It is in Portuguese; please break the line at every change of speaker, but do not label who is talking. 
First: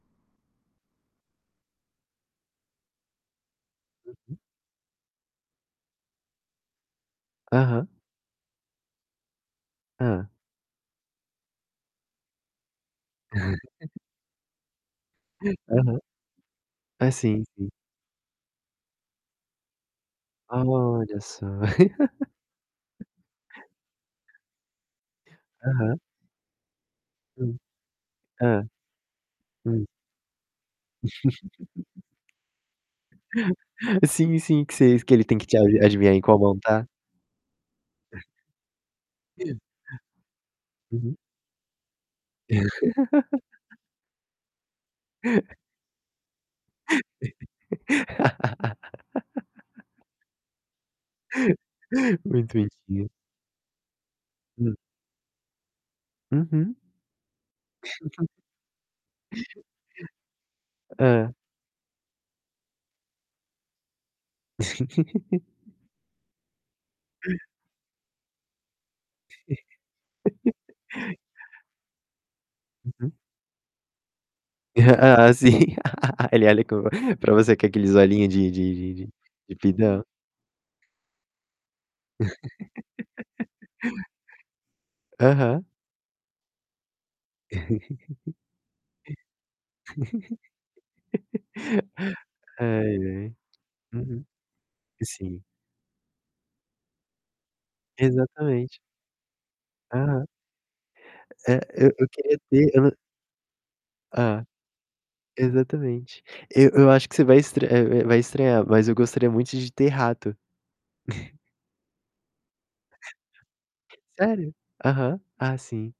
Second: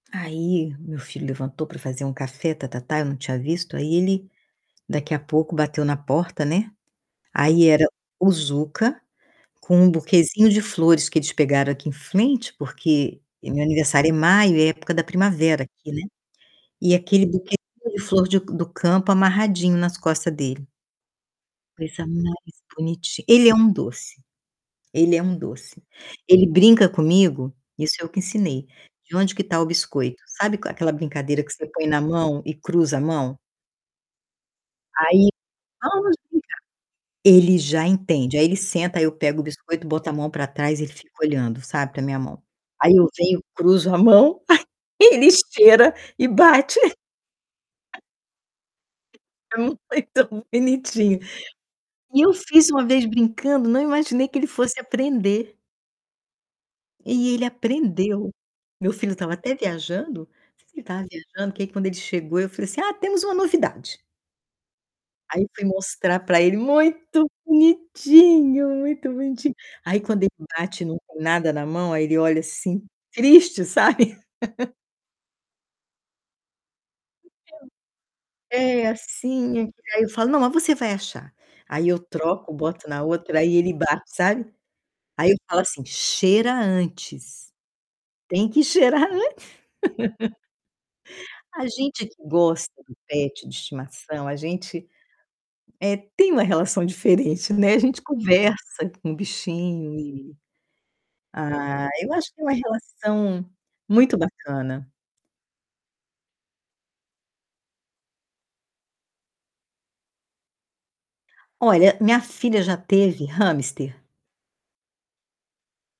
Aí meu filho levantou para fazer um café, tá tá tá, eu não tinha visto aí ele,
Aham.
daqui a pouco bateu na porta né? Aí era
Aham.
o Zuca com
Hã.
buquezinho de flores que eles pegaram aqui em frente, porque meu aniversário é maio, é época da primavera aqui não
Aham.
é? E
Ah,
aquele
sim, sim.
de flor de do campo amarradinho nas costa dele.
Olha só.
Coisa mais bonitinha, ele é um doce. Ele é um doce.
Aham.
Ele brinca comigo,
Hum.
isso eu que
Hã.
ensinei, onde que está o
Hum.
biscoito? Sabe aquela brincadeira que você põe na mão e cruza a mão?
Sim, sim, que vocês que ele
Aí,
tem que te adivinhar
vamos
em qual mão
brincar.
tá.
Ele já entende, aí ele senta, aí eu pego o
Que
biscoito, boto a mão para trás e fico
Aham.
olhando, sabe, para minha mão. Aí eu venho, cruzo a mão, ele esteira e bate. É muito bonitinho. E eu
Muito
fiz uma vez
bonitinho.
brincando, não imaginei que ele
Hum.
fosse aprender.
Uhum.
E ele aprendeu. Meu filho estava até viajando, não sei se ele estava
Hã.
viajando que aí quando ele chegou eu falei assim: "Ah, temos uma novidade". Aí fui mostrar para ele muito bonitinho, muito bonitinho. Aí quando ele bate e não tem nada na mão aí ele olha assim,
Uhum.
triste sabe?
Ah, assim,
[unintelligible]
para você que é aqueles olhinhos de
É
de de de
assim é que
pidão.
aí eu falo: "Não, mas você vai achar", aí eu troco boto na outra aí ele bate sabe? Aí eu falo
Aham.
assim: "Cheira antes" "tem que cheirar antes." A gente que gosta do
Ai, ai.
pet de
Uhum.
estimação, a gente,
Sim.
eh, tem uma relação diferente, né, a gente
Exatamente.
conversa com bichinho
Aham.
e
É,
Ah,
eu eu
eu acho
queria
que é uma
ter eu não
relação muito
Ah,
bacana.
exatamente. Eu eu acho que você estr vai vai estranhar, mas eu gostaria muito de ter rato.
Olha, minha filha já teve hamster?
Sério? Aham, ah sim.